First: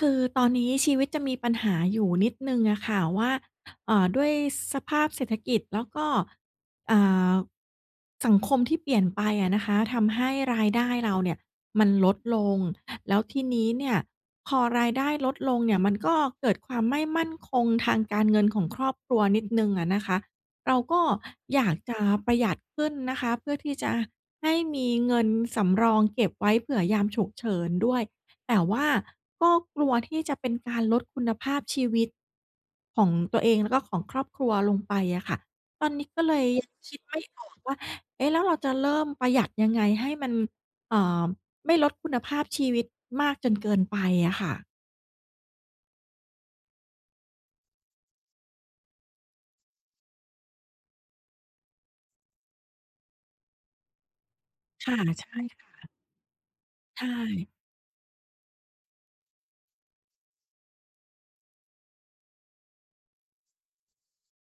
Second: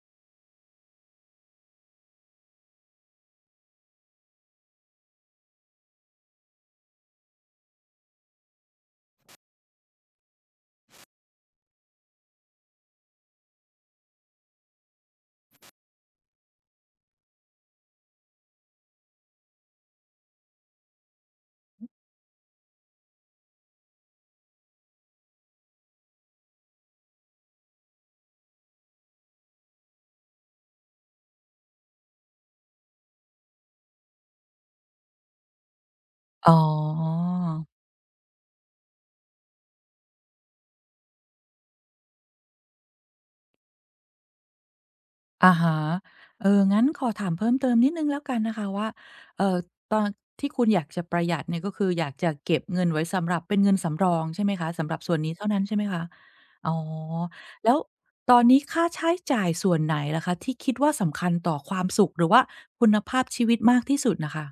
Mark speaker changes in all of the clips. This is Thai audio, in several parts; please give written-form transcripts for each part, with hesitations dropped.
Speaker 1: คือตอนนี้ชีวิตจะมีปัญหาอยู่นิดนึงอะค่ะว่าด้วยสภาพเศรษฐกิจแล้วก็เอ่อสังคมที่เปลี่ยนไปอะนะคะทำให้รายได้เราเนี่ยมันลดลงแล้วทีนี้เนี่ยพอรายได้ลดลงเนี่ยมันก็เกิดความไม่มั่นคงทางการเงินของครอบครัวนิดนึงอะนะคะเราก็อยากจะประหยัดขึ้นนะคะเพื่อที่จะให้มีเงินสำรองเก็บไว้เผื่อยามฉุกเฉินด้วย แต่ว่าก็กลัวที่จะเป็นการลดคุณภาพชีวิตของตัวเองแล้วก็ของครอบครัวลงไปอะค่ะตอนนี้ก็เลย
Speaker 2: อ๋
Speaker 1: ยังคิดไม่
Speaker 2: อ
Speaker 1: ออกว่าเอ๊ะแล้วเราจะเริ่มประหยัดยังไงให้มันเอ่อไม่ลดคุณภาพชีวิตมากจนเกินไปอะค่ะ
Speaker 2: อะฮะเอองั้นขอถามเพิ่มเติมนิดหนึ่งแล้วกันนะคะว่าเอ่อตอนที่คุณอยากจะประหยัดเนี่ยก็คืออยากจะเก็บเงินไว้สำหรับเป็นเงินสำรองใช่ไหมคะ สำหรั
Speaker 1: ค่ะ
Speaker 2: บส่วนนี้
Speaker 1: ใช่
Speaker 2: เท่านั้นใช่ไหม
Speaker 1: ค่ะ
Speaker 2: คะอ๋อ
Speaker 1: ใช่
Speaker 2: แล้วตอนนี้ค่าใช้จ่ายส่วนไหนล่ะคะที่คิดว่าสำคัญต่อความสุขหรือว่าคุณภาพชีวิตมากที่สุดน่ะค่ะ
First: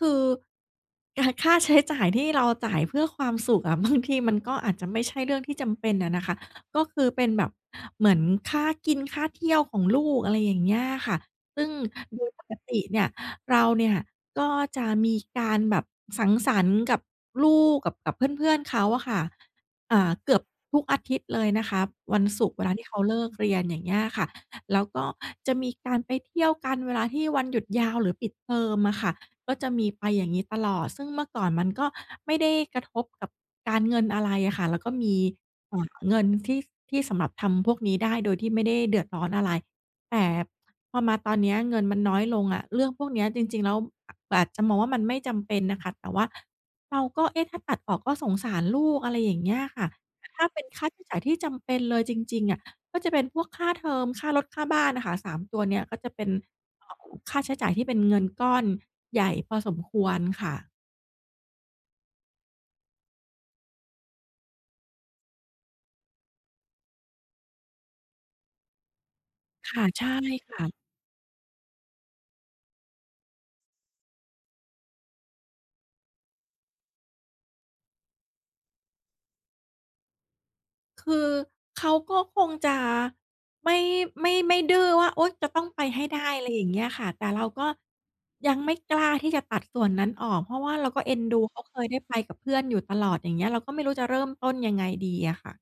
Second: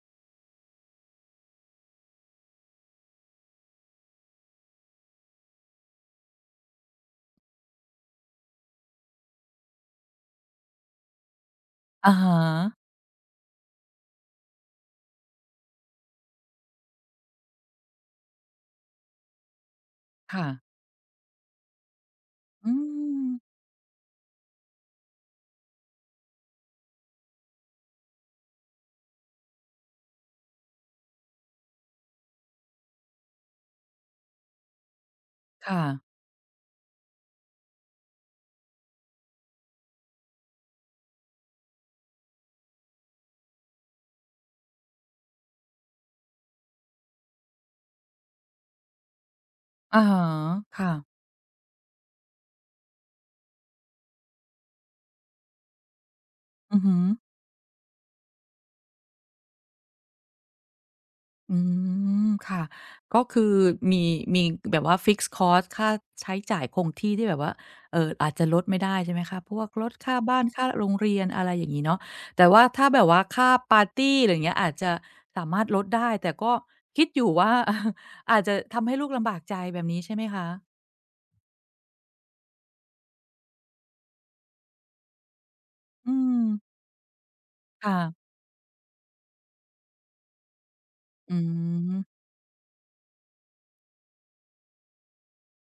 Speaker 1: คือค่าใช้จ่ายที่เราจ่ายเพื่อความสุขอะ บางทีมันก็อาจจะไม่ใช่เรื่องที่จำเป็นอะนะคะก็คือเป็นแบบเหมือนค่ากินค่าเที่ยวของลูกอะไรอย่างเงี้ยค่ะซึ่ง
Speaker 2: อะ
Speaker 1: โดย
Speaker 2: ฮะ
Speaker 1: ปกติเนี่ยเราเนี่ยก็จะมีการแบบสังสรรค์กับลูกกับเพื่อนๆเขาอะค่ะเกือบ
Speaker 2: ค่ะ
Speaker 1: ทุกอาทิตย์เลยนะคะวันศุกร์เว
Speaker 2: อื
Speaker 1: ลาที่เขาเลิ
Speaker 2: ม
Speaker 1: กเรียนอย่างเงี้ยค่ะแล้วก็จะมีการไปเที่ยวกันเวลาที่วันหยุดยาวหรือปิดเทอมอะค่ะ ก็จะมีไปอย่างนี้ตลอด ซึ่งเมื่อก่อนมันก็ไม่ได้กระทบกับการเงินอะไรอะค่ะแล้วก็มี
Speaker 2: ค่ะ
Speaker 1: เงินที่สำหรับทำพวกนี้ได้โดยที่ไม่ได้เดือดร้อนอะไร แต่พอมาตอนเนี้ยเงินมันน้อยลงอะเรื่องพวกเนี้ยจริงๆแล้วออาจจะมองว่ามันไม่จำเป็นนะค่ะแต่ว่าเราก็เอ๊ะถ้าตัดออกก็สงสารลูกอะไรอย่างเงี้ยค่ะ
Speaker 2: อะฮะ
Speaker 1: แต่ถ้าเป็นค่า
Speaker 2: ค่ะ
Speaker 1: ใช้จ่ายที่จำเป็นเลยจริงๆอะ ก็จะเป็นพวกค่าเทอมค่ารถ ค่าบ้านน่ะค่ะ3ตัวเนี่ยก็จะเป็น
Speaker 2: อือฮึ
Speaker 1: ค่าใช้จ่ายที่เป็นเงินก้อนใหญ่พอสมควรค่ะ
Speaker 2: อืมค่ะก็คือมีมีแบบว่า fixed cost ค่าใช้จ่ายคงที่ที่แบบว่าอาจจะลดไม่ได้ใช่ไหมคะพวกล
Speaker 1: ค่ะ
Speaker 2: ด
Speaker 1: ใช่
Speaker 2: ค่าบ้าน
Speaker 1: ค่ะ
Speaker 2: ค่าโรงเรียนอะไรอย่างงี้เนาะแต่ว่าถ้าแบบว่าค่าปาร์ตีอะไรอย่างเงี้ยอาจจะสามารถลดได้แต่ก็คิดอยู่ว่า อาจจะทำให้ลูกลำบากใจแบบนี้ใช่ไหมคะ
Speaker 1: คือเขาก็คงจะไม่ไม่ดื้อว่าโอ๊ยจะต้องไปให้
Speaker 2: อื
Speaker 1: ได้
Speaker 2: ม
Speaker 1: อะไรอย่างเงี้ยค่ะแต่เราก็
Speaker 2: ค่ะ
Speaker 1: ยังไม่กล้าที่จะตัดส่วนนั้นออกเพราะว่าเราก็เอ็น
Speaker 2: อื
Speaker 1: ดูเขาเคย
Speaker 2: ม
Speaker 1: ได้ไปกับเพื่อนอยู่ตลอดอย่างเงี้ยเราก็ไม่รู้จะเริ่มต้นยังไงดีอะค่ะ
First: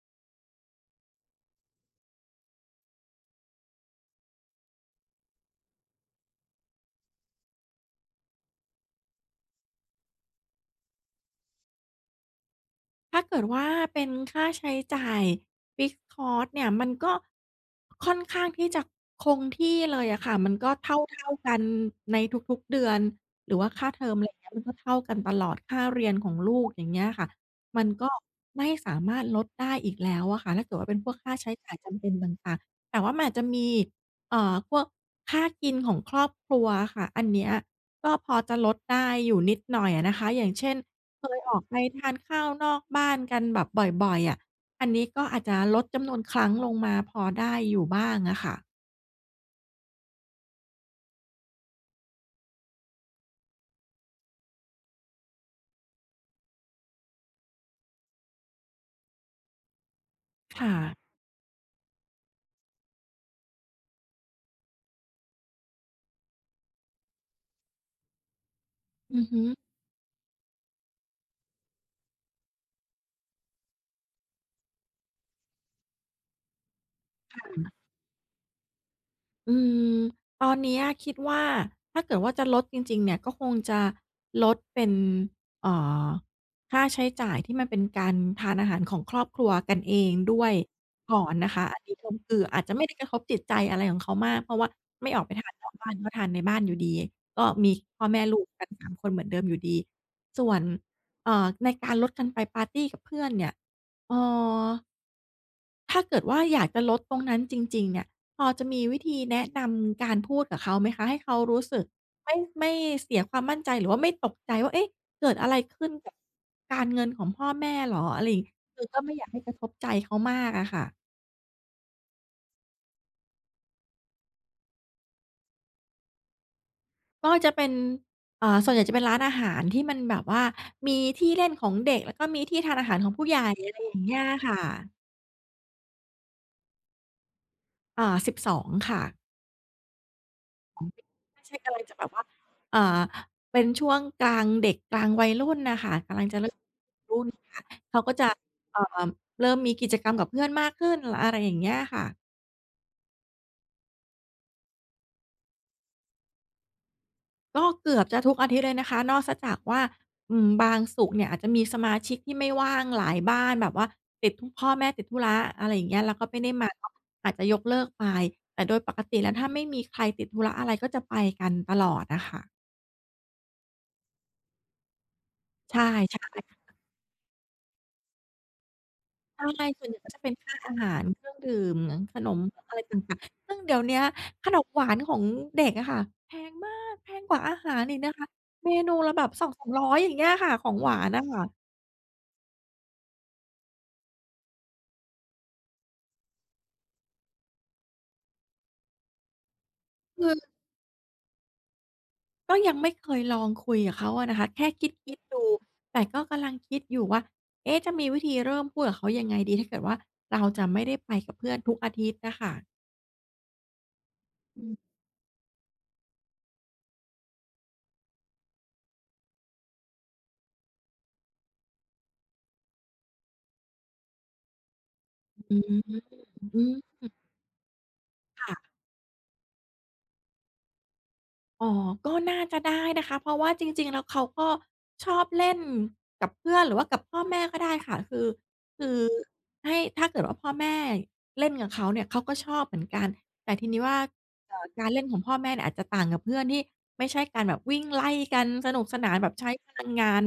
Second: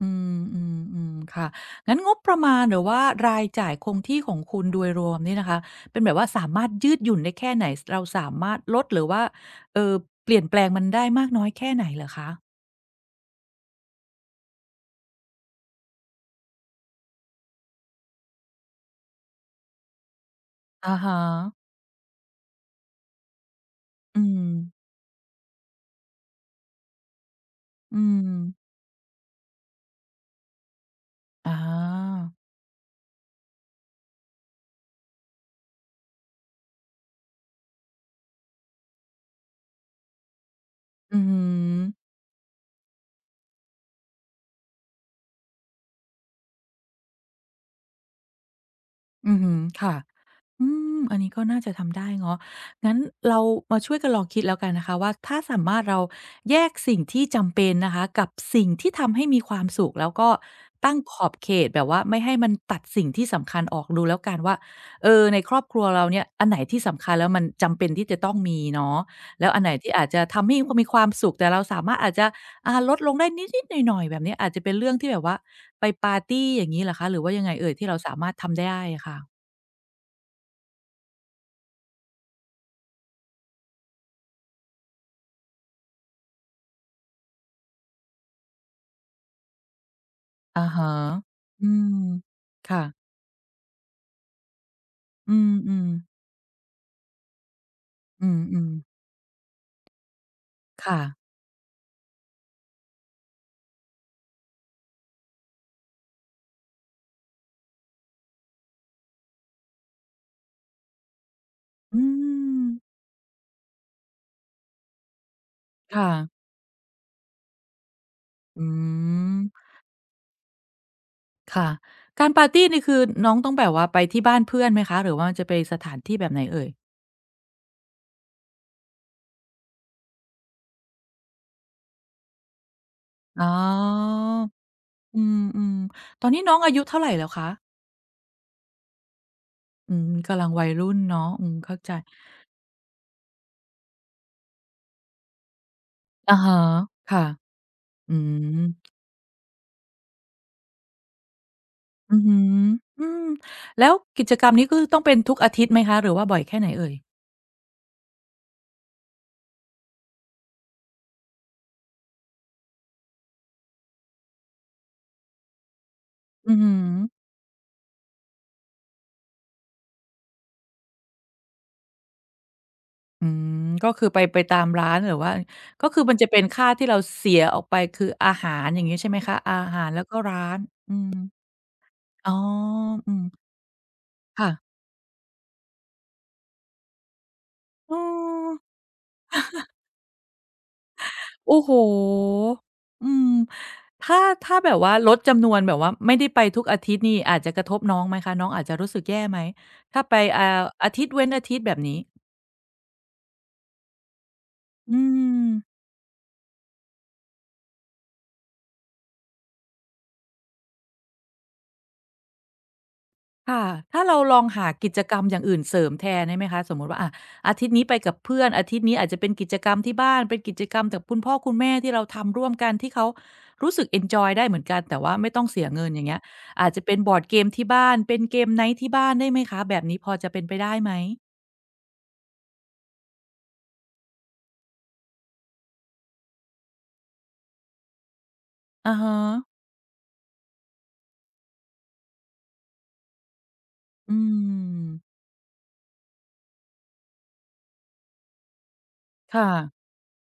Speaker 2: อืมอืมอืมค่ะงั้นงบประมาณหรือว่ารายจ่ายคงที่ของคุณโดยรวมนี่นะคะเป็นแบบว่าสามารถยืดหยุ่นได้แค่ไหนสเราสามารถลดหรือว่าเอ่อเปลี่ยนแปลงมันได้มากน้อยแค่ไหนเหรอคะ
Speaker 1: ถ้าเกิดว่าเป็นค่าใช้จ่าย Fixed cost เนี่ยมันก็ค่อนข้างที่จะคงที่เลยอะค่ะมันก็เท
Speaker 2: อะฮะ
Speaker 1: ่าๆกันในทุกๆเดือนหรือว่าค่าเทอม
Speaker 2: อื
Speaker 1: ไร
Speaker 2: ม
Speaker 1: เงี้ยมันก็เท่ากันตลอดค่าเรียนของลูกอย่างเงี้ยค่ะมัน
Speaker 2: อื
Speaker 1: ก็
Speaker 2: ม
Speaker 1: ไม่สามารถลดได้อีกแล้วอะค่ะถ้าเกิดว่าเป็นพวกค่า
Speaker 2: อา
Speaker 1: ใช้จ่ายจำเป็นต่างๆแต่ว่ามันอาจจะมีพวกค่ากินของครอบครัวอะค่ะอันเนี้ยก็พอจะลดได้อยู่นิดหน่อยอะนะคะอย่างเช่น
Speaker 2: อือ
Speaker 1: เค
Speaker 2: ฮึ
Speaker 1: ยออกไปทานข้าวนอกบ้านกันแบบบ่อยๆอะอันนี้ก็อาจจะลดจำนวนครั้งลงมาพอได้อยู่บ้างอะค่ะ
Speaker 2: อือฮึค่ะ อืมอันนี้ก็น่าจะทำได้เนาะงั้นเรามาช่วยกันลองคิดแล้วกันนะคะว่าถ้าสามารถเราแยกสิ่งที่จำเป็นนะคะกับสิ่งที่ทำให้มีความสุขแล้วก็
Speaker 1: ค่ะ
Speaker 2: ตั้งขอบเขตแบบว่าไม่ให้มันตัดสิ่งที่สำคัญออกดูแล้วกันว่าเออในครอบครัวเราเนี่ยอันไหนที่สำคัญแล้วมันจำเป็นที่จะต้องมีเนาะ
Speaker 1: อือฮึ
Speaker 2: แล้วอันไหนที่อาจจะทำให้มีความสุขแต่เราสามารถอาจจะลดลงได้นิดๆหน่อยๆแบบเนี้ยอาจจะเป็นเรื่องที่แบบว่าไปปาร์ตีอย่างงี้เหรอคะหรือว่ายังไงเอ่ยที่เราสามารถทำได้อะค่ะ
Speaker 1: อืมตอนเนี้ยคิดว่าถ้าเกิดว่าจะลดจริงๆเนี่ยก็คงจะลดเป็นเอ่อค่าใช้จ่ายที่มันเป็นการทานอาหารของครอบครัวกันเองด้วย
Speaker 2: อะฮะ
Speaker 1: ก่อนนะ
Speaker 2: อื
Speaker 1: คะอัน
Speaker 2: ม
Speaker 1: นี้ก็คืออาจจะไม่ได้ก
Speaker 2: ค่ะ
Speaker 1: ระทบจิตใจอะไรของเขามากเพราะว่าไม่ออกไป
Speaker 2: อื
Speaker 1: ทา
Speaker 2: ม
Speaker 1: นนอ
Speaker 2: อื
Speaker 1: ก
Speaker 2: ม
Speaker 1: บ้านก็ทานในบ้านอยู่ดีก็มีพ่อแม่
Speaker 2: อื
Speaker 1: ลู
Speaker 2: ม
Speaker 1: ก
Speaker 2: อื
Speaker 1: กั
Speaker 2: ม
Speaker 1: น3คนเหมือนเดิมอยู่ดีส่วน
Speaker 2: ค่ะ
Speaker 1: เอ่อในการลดกันไปปาร์ตีกับเพื่อนเนี่ยเอ่อ ถ้าเกิดว่าอยากจะลดตรงนั้นจริงๆเนี่ยพอจะมีวิธีแนะนำการพูดกับเขาไหมคะให้เขารู้สึก
Speaker 2: อื
Speaker 1: ไม่
Speaker 2: ม
Speaker 1: ไม่เสียความมั่นใจหรือว่าไม่ตกใจว่า เอ๊ะ เกิดอะไรขึ้น
Speaker 2: ค่ะ
Speaker 1: กับการเงินของพ่อแม่เหรออะไรอย่าง
Speaker 2: อื
Speaker 1: คือก็ไม่อยาก
Speaker 2: ม
Speaker 1: ให้กระทบใจเขามากอะค่ะ
Speaker 2: ค่ะการปาร์ตีนี่คือน้องต้องแบบว่าไปที่บ้านเพื่อนไหมคะหรือว่ามจะไปสถานที่แบบไหนเอ่ย
Speaker 1: ก็จะเป็นส่วนใหญ่จะเป็นร้านอาหารที่มันแบบว่ามีที่เล่นของเด็กแล้วก็มีที่ทานอาหารของผู้ใหญ่
Speaker 2: อ๋อ
Speaker 1: อะไรอย่างเงี้ยค่ะ
Speaker 2: อืมๆตอนนี้น้องอายุเท่าไรแล้วคะ
Speaker 1: 12ค่ะ
Speaker 2: อืมกำลังวัยรุ่นเนาะ
Speaker 1: ไม่
Speaker 2: อืม
Speaker 1: ใช่
Speaker 2: เข้า
Speaker 1: กำลัง
Speaker 2: ใจ
Speaker 1: จะแบบว่าเอ่อเป็นช่วงกลางเด็กกลางวัยรุ่นน่ะค่ะกำลัง
Speaker 2: อะ
Speaker 1: จะเริ่
Speaker 2: ฮะ
Speaker 1: ม
Speaker 2: ค่ะ
Speaker 1: รุ่นค่ะเขา
Speaker 2: อื
Speaker 1: ก็จะ
Speaker 2: ม
Speaker 1: เอ่อเริ่มมีกิจกรรมกับเพื่อนมากขึ้นอะไรอย่างเงี้ยค่ะ
Speaker 2: อือฮึอืมแล้วกิจกรรมนี้ก็คือต้องเป็นทุกอาทิตย์ไหมคะหรือว่าบ่อยแค่ไหนเอ่ย
Speaker 1: ก็เกือบจะทุกอาทิตย์เลยนะคะนอกเสียจากว่าอืมบางศุกร์เนี่ยอาจจะมีสมาชิกที่ไม่ว่างหลายบ้านแบบว่าติดธุพ่อแม่ติดธุระอะไรอย่างเงี้ยแล้วก็ไม่ได้
Speaker 2: อือ
Speaker 1: มา
Speaker 2: ฮึ
Speaker 1: ก็อาจจะยกเลิกไปแต่โดยปกติแล้วถ้าไม่มีใครติดธุระอะไรก็จะไปกันตลอดอะค่ะ
Speaker 2: อืมก็คือไปตามร้านหรือว่า
Speaker 1: ใช่
Speaker 2: ก็คือมันจะเป็น
Speaker 1: ๆ
Speaker 2: ค่าที่เราเสียออกไปคืออาหารอย่างงี้ใช่ไหมคะ
Speaker 1: ใช
Speaker 2: อา
Speaker 1: ่
Speaker 2: หา
Speaker 1: ส่ว
Speaker 2: ร
Speaker 1: นใหญ่
Speaker 2: แล้ว
Speaker 1: ก็
Speaker 2: ก็
Speaker 1: จะเป็น
Speaker 2: ร้า
Speaker 1: ค่า
Speaker 2: น
Speaker 1: อาหา
Speaker 2: อื
Speaker 1: ร
Speaker 2: ม
Speaker 1: เครื่องดื่มขน
Speaker 2: อ๋อ
Speaker 1: มอะไร
Speaker 2: อื
Speaker 1: ต่าง
Speaker 2: ม
Speaker 1: ๆซึ่งเดี๋ยวเนี้ยขนม
Speaker 2: ค่ะ
Speaker 1: หวานของเด็กอะค่ะแพงมากแพงกว่าอาหาร
Speaker 2: เอ
Speaker 1: อีกนะคะ
Speaker 2: อ
Speaker 1: เมนูละแบบ2 0 0 3ร้อยอย่างเงี้ยค่ะของหวานน่ะ
Speaker 2: โอ้
Speaker 1: ค่ะ
Speaker 2: โฮอืมถ้าถ้าแบบว่าลดจำนวนแบบว่าไม่ได้ไปทุกอาทิตย์นี่อาจจะกระทบน้องไหมคะน้องอาจจะรู้สึกแย่ไหมถ้าไป
Speaker 1: คือ
Speaker 2: อาทิตย์เว้นอาทิตย์แบบนี้
Speaker 1: ก็ยังไม่เคยลองคุยกับเขาอะนะคะแค่ค
Speaker 2: อื
Speaker 1: ิดๆดู
Speaker 2: ม
Speaker 1: แต่ก็กำลังคิดอยู่ว่าเอ๊ะจะมีวิธีเริ่มพูดกับเขายังไงดีถ้าเกิดว่าเราจะไม่ได้ไปกับเพื่อนทุกอาทิตย์น่ะค่ะ
Speaker 2: ค่ะ ถ้าเราลอง
Speaker 1: อื
Speaker 2: หากิ
Speaker 1: ม
Speaker 2: จกรรมอย่างอื่นเสริมแทนได้ไหมคะสมมุติว่าอะอาทิตย์นี้ไปกับเพื่อนอาทิตย์นี้อาจจะเป็นกิจกรรมที่บ้านเป็นกิจกรรมกับคุณพ่อคุณแม่ที่เราทำร่วมกันที่เขารู้สึกเอนจอยได้เหมือนกันแต่ว่าไม่ต้อง
Speaker 1: อื
Speaker 2: เสีย
Speaker 1: ม
Speaker 2: เงินอย่างเงี้ย
Speaker 1: อื
Speaker 2: อาจ
Speaker 1: ม
Speaker 2: จะเป็นบอร์ดเกมที่บ้านเป็นเกมไน
Speaker 1: ค่ะ
Speaker 2: ต์ที่บ้านได้ไหมคะแบบนี้พอจะเป็นไปได้ไหม
Speaker 1: อ๋อ ก็น่าจะได้นะคะ เพราะว่าจริงๆแล้วเขาก็ชอบเล่นกับเพื่อนหรือว่ากับพ่อแม่ก็ได้ค่ะคือคื
Speaker 2: อะ
Speaker 1: อ
Speaker 2: ฮะ
Speaker 1: ให้ถ้าเกิดว่าพ่อแม่เล่นกับเขาเนี่ยเขาก็ชอบเหมือนกันแต่ทีนี้ว่า
Speaker 2: อืม
Speaker 1: การเล่นของพ่อแม่เนี่ยอาจจะต่างกับเพื่อนที่ไม่ใช่การแบบวิ่งไล่กันสนุกสนานแบบ
Speaker 2: ค่ะ
Speaker 1: ใช้พลังงาน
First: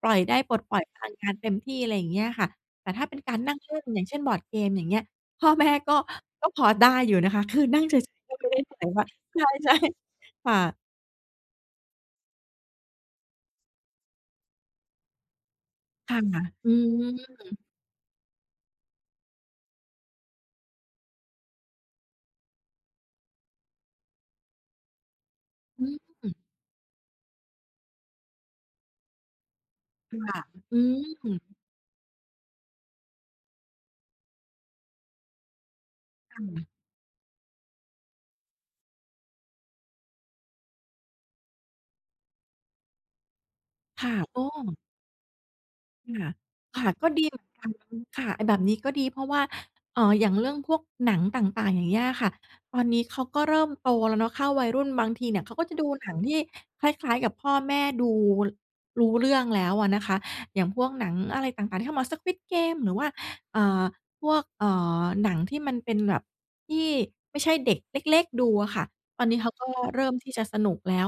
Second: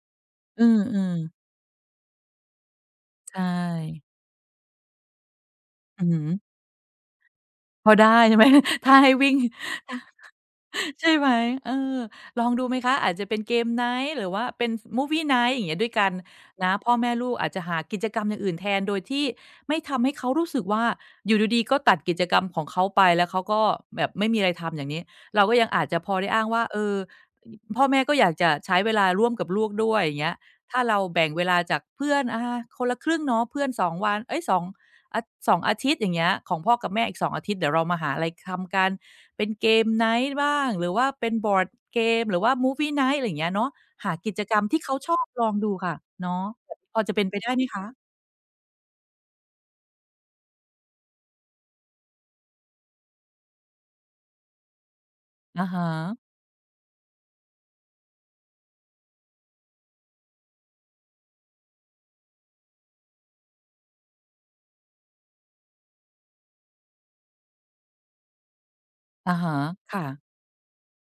Speaker 1: ปล่อยได้ปลด
Speaker 2: อื
Speaker 1: ปล่อยพลัง
Speaker 2: อ
Speaker 1: งาน
Speaker 2: ๆ
Speaker 1: เต็มที่อะไรอย่างเงี้ยค่ะแต่ถ้าเป็นการ
Speaker 2: ใช่
Speaker 1: นั่งเล่นอย่างเช่นบอร์ดเกมอย่างเงี้ยพ่อแม่ก็
Speaker 2: อือฮึ
Speaker 1: ก็พอได้อยู่นะคะคือนั่ง
Speaker 2: พอ
Speaker 1: เฉย
Speaker 2: ได้ใช่
Speaker 1: ๆ
Speaker 2: ไหม
Speaker 1: ก็ไม่นได้ แบบ
Speaker 2: ถ้า
Speaker 1: ว่า
Speaker 2: ให้วิ่ ง
Speaker 1: ใช่ๆค่ะ
Speaker 2: ใช่ไหมเออลองดูไหมคะ อาจจะเป็น Game Night หรือว่าเป็น Movie Night อย่างเงี้ยด้วยกัน
Speaker 1: ค่ะอื
Speaker 2: นะพ่อแม่ลู
Speaker 1: ม
Speaker 2: กอาจจะหากิจกรรมอย่างอื่นแทนโดยที่ไม่ทำให้เขารู้สึกว่าอยู่ดีๆก็ตัดกิจกรรมของเขาไปแล้วเขาก็แบบไม่มีอะไรทำอย่างนี้เราก็ยังอาจจะพอได้อ้างว่าเออพ่อแม่ก็อยากจะใช้เวลาร่วมกับลูกด้วยอย่างเงี้ย
Speaker 1: ค่ะอื
Speaker 2: ถ้าเราแบ่ง
Speaker 1: ม
Speaker 2: เวลาจากเพื่อนคนละครึ่งเนาะเพื่อนสองวันเอ๊ยสอง อะสองอาทิตย์อย่างเงี้ยของพ่อ
Speaker 1: ค่ะ
Speaker 2: กับแม่อีกสองอาทิตย์เดี๋ยวเรามาหาอะไรทำกันเป็นเกมไนต์บ้างหรือว่าเป็นบอร์ดเกมหรือว่า Movie Night อะไรอย่างเงี้ยเนาะหา
Speaker 1: ค่ะ
Speaker 2: กิจ
Speaker 1: โอ้
Speaker 2: กรรมที่เขาชอบลองดูค่ะ
Speaker 1: ค่ะ
Speaker 2: เนาะแบบนี้
Speaker 1: ค่ะ
Speaker 2: พอ
Speaker 1: ก็
Speaker 2: จะเป็
Speaker 1: ดี
Speaker 2: นไป
Speaker 1: เหมือ
Speaker 2: ได้
Speaker 1: น
Speaker 2: ไหม
Speaker 1: กัน
Speaker 2: คะ
Speaker 1: ค่ะไอ้แบบนี้ก็ดีเพราะว่าอย่างเรื่องพวกหนังต่างๆอย่างเงี้ยค่ะตอนนี้เขาก็เริ่มโตแล้วเนาะเข้าวัยรุ่นบางทีเนี่ยเขาก็
Speaker 2: อะ
Speaker 1: จะ
Speaker 2: ฮะ
Speaker 1: ดูหนังที่คล้ายๆกับพ่อแม่ดูรู้เรื่องแล้วอะนะคะอย่างพวกหนังอะไรต่างๆที่เข้ามา Squid Game หรือว่าเอ่อพวกหนังที่มันเป็นแบบที่ไม่ใช่เด็กเล็กๆดูอะค่ะตอน
Speaker 2: อะ
Speaker 1: นี้เขา
Speaker 2: ฮะ
Speaker 1: ก็เริ่ม
Speaker 2: ค่ะ
Speaker 1: ที่จะสนุกแล้ว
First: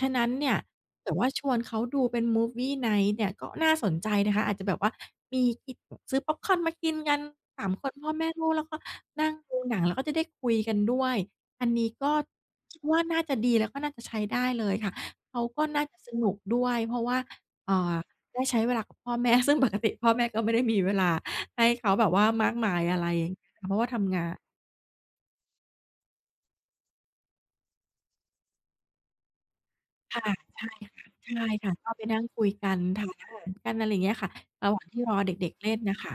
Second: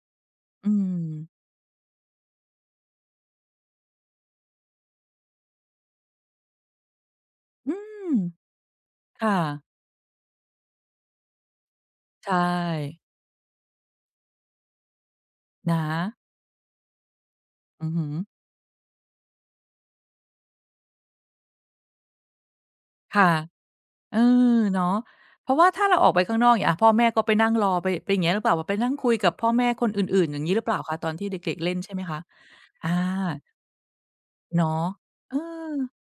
Speaker 1: ฉะนั้นเนี่ย
Speaker 2: อืม
Speaker 1: แต่ว่าชวนเขาดูเป็น Movie Night เนี่ยก็น่าสนใจนะคะอาจจะแบบว่ามีกินซื้อพ็อปคอร์นมากินกันสาม
Speaker 2: อื
Speaker 1: คนพ่อ
Speaker 2: ม
Speaker 1: แม่ลูกแล้วก็นั่ง
Speaker 2: ค่ะ
Speaker 1: ดูหนังแล้วก็จะได้คุยกันด้วยอันนี้ก็
Speaker 2: ใช่
Speaker 1: คิดว่าน่าจะดีแล้วก็น่าจะใช้ได้เลยค่ะเขาก็
Speaker 2: นะ
Speaker 1: น่าจะสนุกด้วยเพราะว่าเอ่
Speaker 2: อือ
Speaker 1: อ
Speaker 2: ฮึ
Speaker 1: ได้ใช้เวลากับพ่อแม่ซึ่งปกติพ่อแม่ก็ไม่ได้มีเวลาให้เขาแบบว่ามากมายอะไรอ
Speaker 2: ค่ะ
Speaker 1: ย่างเงี้ยค่ะเพราะว่าทำ
Speaker 2: เออ
Speaker 1: งาน
Speaker 2: เนาะเพราะว่าถ้าเราออกไปข้างนอกอย่างเงี้ยอะพ่อแม่ก็ไปนั่งรอไปเป็นอย่างเงี้ยหรือเปล่าแบบไปนั่งคุยกับพ่อแม่คนอื่
Speaker 1: ค่ะ
Speaker 2: นๆอย่างงี้หรือเปล่าคะตอนที่
Speaker 1: ใช่
Speaker 2: เด็กๆเล่
Speaker 1: ค่ะ
Speaker 2: น
Speaker 1: ก็
Speaker 2: ใช่ไห
Speaker 1: ไป
Speaker 2: มคะ
Speaker 1: นั่งคุยกัน
Speaker 2: อา
Speaker 1: ทานอาหารกันอะไรอย่างเงี้ยค่ะระห
Speaker 2: เนาะ
Speaker 1: ว่างที่รอ
Speaker 2: เอ
Speaker 1: เด็กๆเล่
Speaker 2: อ
Speaker 1: นน่ะค่ะ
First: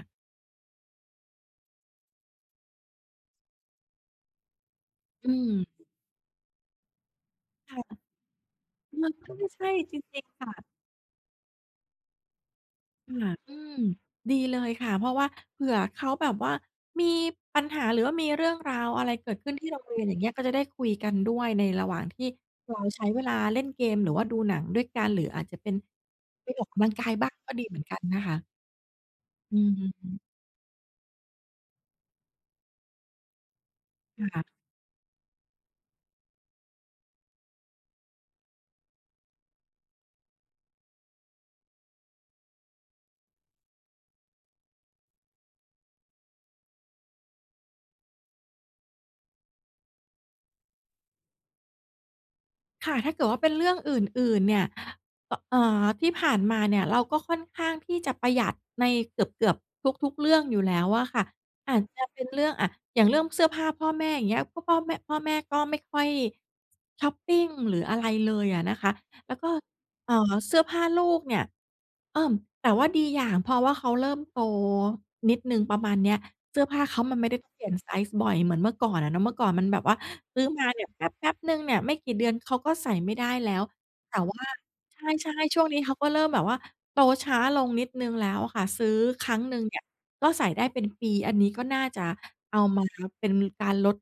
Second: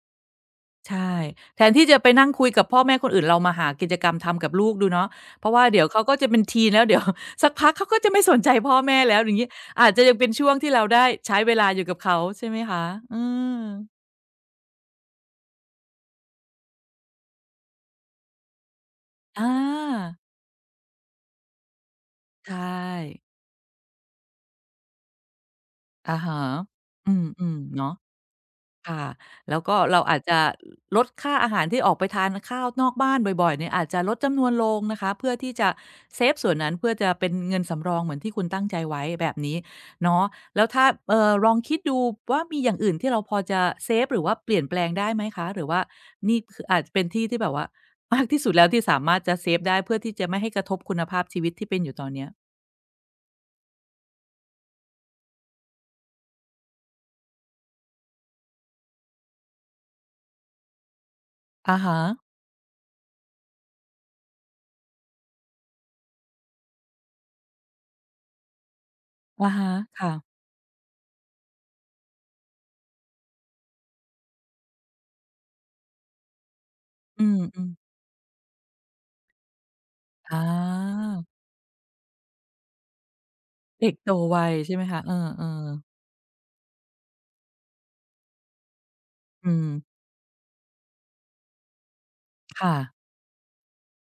Speaker 2: ใช่แทนที่จะไปนั่งคุยกับพ่อแม่คนอื่นเรามาหากิจกรรมทำกับลูกดูเนาะ
Speaker 1: อื
Speaker 2: เพราะ
Speaker 1: ม
Speaker 2: ว่าเดี๋ยวเขาก็จะเป็นทีแล้วเดี๋ยว สักพักเขาก็
Speaker 1: ค่ะ
Speaker 2: จะไม่สนใจพ่อแม่
Speaker 1: มัน
Speaker 2: แล้วอ
Speaker 1: ก็
Speaker 2: ย่างงี้
Speaker 1: ไม่ใช่
Speaker 2: อาจ
Speaker 1: จ
Speaker 2: จะยัง
Speaker 1: ริง
Speaker 2: เป็น
Speaker 1: ๆ
Speaker 2: ช่ว
Speaker 1: ค่ะ
Speaker 2: งที่เราได้ใช้เวลาอยู่กับเขาใช่ไหมคะอื
Speaker 1: ค่ะอื
Speaker 2: ม
Speaker 1: อมดีเลยค่ะเพราะว่าเผื่อเขาแบบว่ามีปัญหาหรือว่ามีเรื่องราวอะไรเกิด
Speaker 2: อ
Speaker 1: ขึ้นที่โรงเรียนอ
Speaker 2: า
Speaker 1: ย่างเงี้ยก็จะได้คุยกันด้วยในระหว่างที่
Speaker 2: ใช่
Speaker 1: เราใช้เวลาเล่นเกมหรือว่าดูหนังด้วยกันหรืออาจจะเป็น
Speaker 2: อะฮะ
Speaker 1: ไปออกกำลังกายบ้าง
Speaker 2: อื
Speaker 1: ก็
Speaker 2: ม
Speaker 1: ดีเห
Speaker 2: ๆ
Speaker 1: มือน
Speaker 2: เนาะ
Speaker 1: กันนะคะ
Speaker 2: ค่ะ
Speaker 1: อื
Speaker 2: แล้วก็
Speaker 1: ม
Speaker 2: เราอาจจะลดค่าอาหารที่ออกไปทานข้าวนอกบ้านบ่อยๆเนี่ยอาจจะลดจำนวน
Speaker 1: ค่ะ
Speaker 2: ลงนะคะเพื่อที่จะเซฟส่วนนั้นเพื่อจะเป็นเงินสำรองเหมือนที่คุณตั้งใจไว้แบบนี้เนาะแล้วถ้าลองคิดดูว่ามีอย่างอื่นที่เราพอจะเซฟหรือว่าเปลี่ยนแปลงได้ไหมคะหรือว่านี่คืออาจจะเป็นที่ที่แบบว่ามากที่สุดแล้วที่สามารถจะเซฟได้เพื่อที่จะไม่ให้กระทบคุณภาพชีวิตที่เป็นอยู่ตอนเนี้ย
Speaker 1: ค่ะถ้าเกิดว่าเป็นเรื่องอื่นๆเนี่ยอเอ่อที่ผ่านมาเนี่ยเราก็ค่อนข้างที่จะประหยัดในเกือบๆทุกๆเรื่องอยู่แล้วอะค่ะ
Speaker 2: อะ
Speaker 1: อาจ
Speaker 2: ฮะ
Speaker 1: จะเป็นเรื่องอะอย่างเรื่องเสื้อผ้าพ่อแม่อย่างเงี้ยก็พ่อแม่ก็ไม่ค่อยชอปปิงหรืออะไรเลยอะนะคะแล้วก็
Speaker 2: อะฮะ
Speaker 1: อ๋อ
Speaker 2: ค่ะ
Speaker 1: เสื้อผ้าลูกเนี่ยเอิ่มแต่ว่าดีอย่างเพราะว่าเขาเริ่มโตนิดหนึ่งประมาณเนี้ยเสื้อผ้าเขามัน
Speaker 2: อื
Speaker 1: ไม่ได้ต้องเป
Speaker 2: ม
Speaker 1: ลี่ยน
Speaker 2: ๆ
Speaker 1: ไซซ์บ่อยเหมือนเมื่อก่อนอะเนาะเมื่อก่อนมันแบบว่า
Speaker 2: อา
Speaker 1: ซื้อมาเนี่ยแป๊บๆหนึ่งเนี่ยไม่กี่เดือนเขาก็ใส่ไม่ได้แล้ว
Speaker 2: เด็กโต
Speaker 1: แต่
Speaker 2: ไว
Speaker 1: ว่า
Speaker 2: ใช่ไหม
Speaker 1: ใ
Speaker 2: คะเอ
Speaker 1: ช่ๆช่ว
Speaker 2: อ
Speaker 1: ง
Speaker 2: ๆ
Speaker 1: นี้เขาก็เริ่มแบบว่าโตช้าลงนิดหนึ่งแล้วอะค่ะซื้อครั้งห
Speaker 2: อื
Speaker 1: นึ่ง
Speaker 2: ม
Speaker 1: เนี่ยก็ใส่ได้เป็นปีอันนี้ก็น่าจะเอา
Speaker 2: ค่ะ
Speaker 1: มาเป็นการลด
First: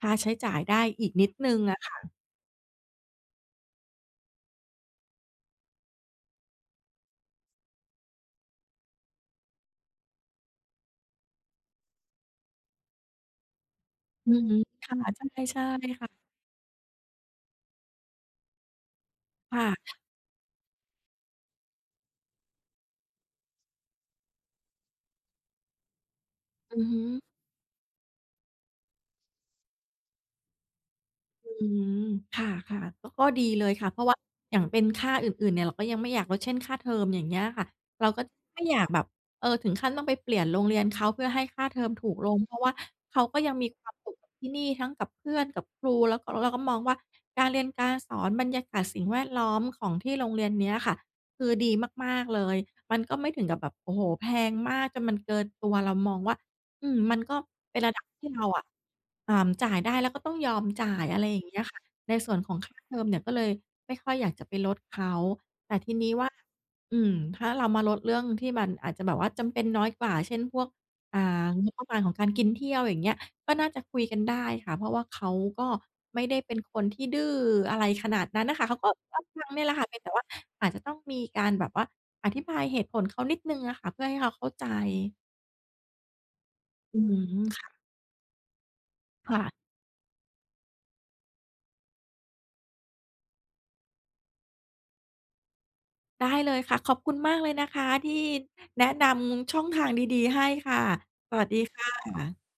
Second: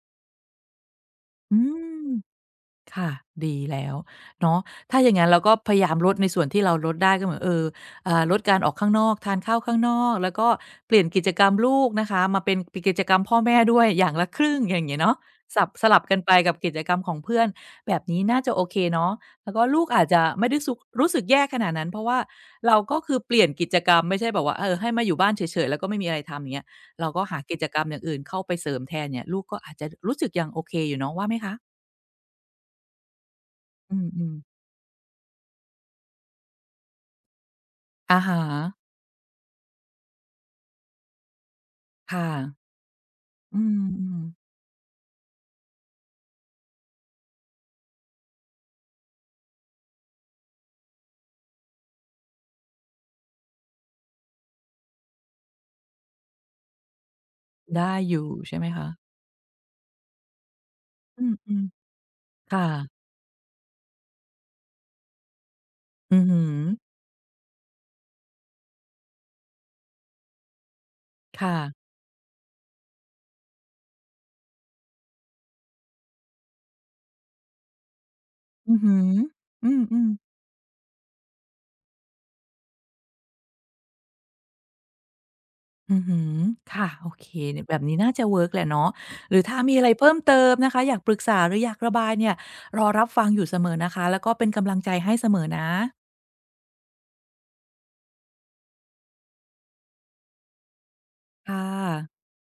Speaker 1: ค่าใช้จ่ายได้อีกนิดหนึ่
Speaker 2: อื
Speaker 1: งอะ
Speaker 2: ม
Speaker 1: ค่ะ
Speaker 2: ค่ะดีแล้วเนาะถ้าอย่างงั้นเราก็พยายามลดในส่วนที่เราลดได้ก็เหมือนเอออ่าลดการออกข้างนอกทานข้าวข้างนอกแล้วก็เปลี่ยนกิจกรรมลูกนะคะมาเป็นปกิจกรรมพ่อแม่ด้วยอย่างละ
Speaker 1: อื
Speaker 2: ค
Speaker 1: อ
Speaker 2: รึ่
Speaker 1: ฮึ
Speaker 2: งอย่าง
Speaker 1: ค่ะ
Speaker 2: งี้เนาะ
Speaker 1: ใช่
Speaker 2: สับสลั
Speaker 1: ๆ
Speaker 2: บกัน
Speaker 1: ค่ะ
Speaker 2: ไปกับกิจกรรมของเพื่อนแบบนี้น่าจะโอเคเนาะแล้วก็
Speaker 1: ค่
Speaker 2: ลูก
Speaker 1: ะ
Speaker 2: อาจจะไม่ได้ซุกรู้สึกแย่ขนาดนั้นเพราะว่าเราก็คือเปลี่ยนกิจกรรมไม่ใช่แบบว่าเออให้มาอยู่บ้านเฉยๆแล้วก็ไม่มีอะไรทำอย่างเงี้ย
Speaker 1: อือฮึ
Speaker 2: เราก็หากิจกรรมอย่างอื่นเข้าไปเสริมแทนเนี่ยลูกก็อาจจะรู้สึกยังโอเคอยู่เนาะว่าไหม
Speaker 1: อื
Speaker 2: คะ
Speaker 1: มค่ะค่ะ ก็ก็ดีเลยค่ะ
Speaker 2: อื
Speaker 1: เพราะว่า
Speaker 2: มๆ
Speaker 1: อย่างเป็นค่าอื่นๆ เนี่ยเราก็ยังไม่อยากลดเช่นค่าเทอมอย่างเงี้ยค่ะ เรา
Speaker 2: อะ
Speaker 1: ก็
Speaker 2: ฮะ
Speaker 1: ไม่อยากแบบเออถึงขั้นต้องไปเปลี่ยนโรงเรียนเขาเพื่อให้ค่าเทอมถูก
Speaker 2: ค่ะ
Speaker 1: ลงเพราะว่าเขาก็ยัง
Speaker 2: อื
Speaker 1: มีความสุข
Speaker 2: ม
Speaker 1: กับ
Speaker 2: ๆ
Speaker 1: ที่นี่ทั้งกับเพื่อนกับครูแล้วก็เราก็มองว่า การเรียนการสอนบรรยากาศสิ่งแวดล้อมของที่โรงเรียนเนี้ยค่ะคือดีมากๆเลยมันก็ไม่ถึงกับแบบโอ้โฮแพงมากจนมันเกินตัวเรามองว่า อืมมันก็เป็น
Speaker 2: ได้
Speaker 1: ระดับ
Speaker 2: อยู่
Speaker 1: ที่เรา
Speaker 2: ใช่ไห
Speaker 1: อะ
Speaker 2: มคะ
Speaker 1: อ่าจ่ายได้แล้วก็ต้องยอมจ่ายอะ
Speaker 2: อื
Speaker 1: ไรอย่างเงี้
Speaker 2: ม
Speaker 1: ยค่ะในส่วน
Speaker 2: ๆ
Speaker 1: ของ
Speaker 2: ค่ะ
Speaker 1: ค่าเทอมเนี่ยก็เลยไม่ค่อยอยากจะไปลดเขาแต่ทีนี้
Speaker 2: อือ
Speaker 1: ว่า
Speaker 2: ฮึ
Speaker 1: อืมถ้าเรามาลดเรื่องที่มันอาจจะแบบว่าจำเป็นน้อยกว่าเช่นพวกอ่างบป
Speaker 2: ค่ะ
Speaker 1: ระมาณของการกินเที่ยวอย่างเงี้ยก็น่าจะคุยกันได้ค่ะเพราะว่าเขาก็ไม่ได้เป็นคนที่ดื้ออะไรขนาดนั้นน่ะค่ะ
Speaker 2: อื
Speaker 1: เขา
Speaker 2: อ
Speaker 1: ก็
Speaker 2: ฮึ
Speaker 1: รับฟังเนี่
Speaker 2: อ
Speaker 1: ยแหละค่ะเพี
Speaker 2: ื
Speaker 1: ยง
Speaker 2: ม
Speaker 1: แต่
Speaker 2: ๆ
Speaker 1: ว่าอาจจะต้องมีการแบบว่าอธิบายเหตุผลเขานิดหนึ่งอะค่ะเพื่อให้เขาเข้าใจ
Speaker 2: อือฮึค่ะ
Speaker 1: อื
Speaker 2: โอเค
Speaker 1: ม
Speaker 2: เนี่ยแบบ
Speaker 1: ค่ะ
Speaker 2: นี้น่าจะเวิร์กแหละเนาะหรือถ้า
Speaker 1: ค่ะ
Speaker 2: มีอะไรเพิ่มเติมนะคะ อยากปรึกษาหรืออยากระบายเนี่ย รอรับฟังอยู่เสมอนะคะ แล้วก็เป็นกำลังใจให้เสมอนะ
Speaker 1: ได้เลยค่ะขอบคุณมากเลยนะคะที่แนะนำช่องทางดีๆให้ค่ะ สวัสดี
Speaker 2: ค่ะ
Speaker 1: ค่ะ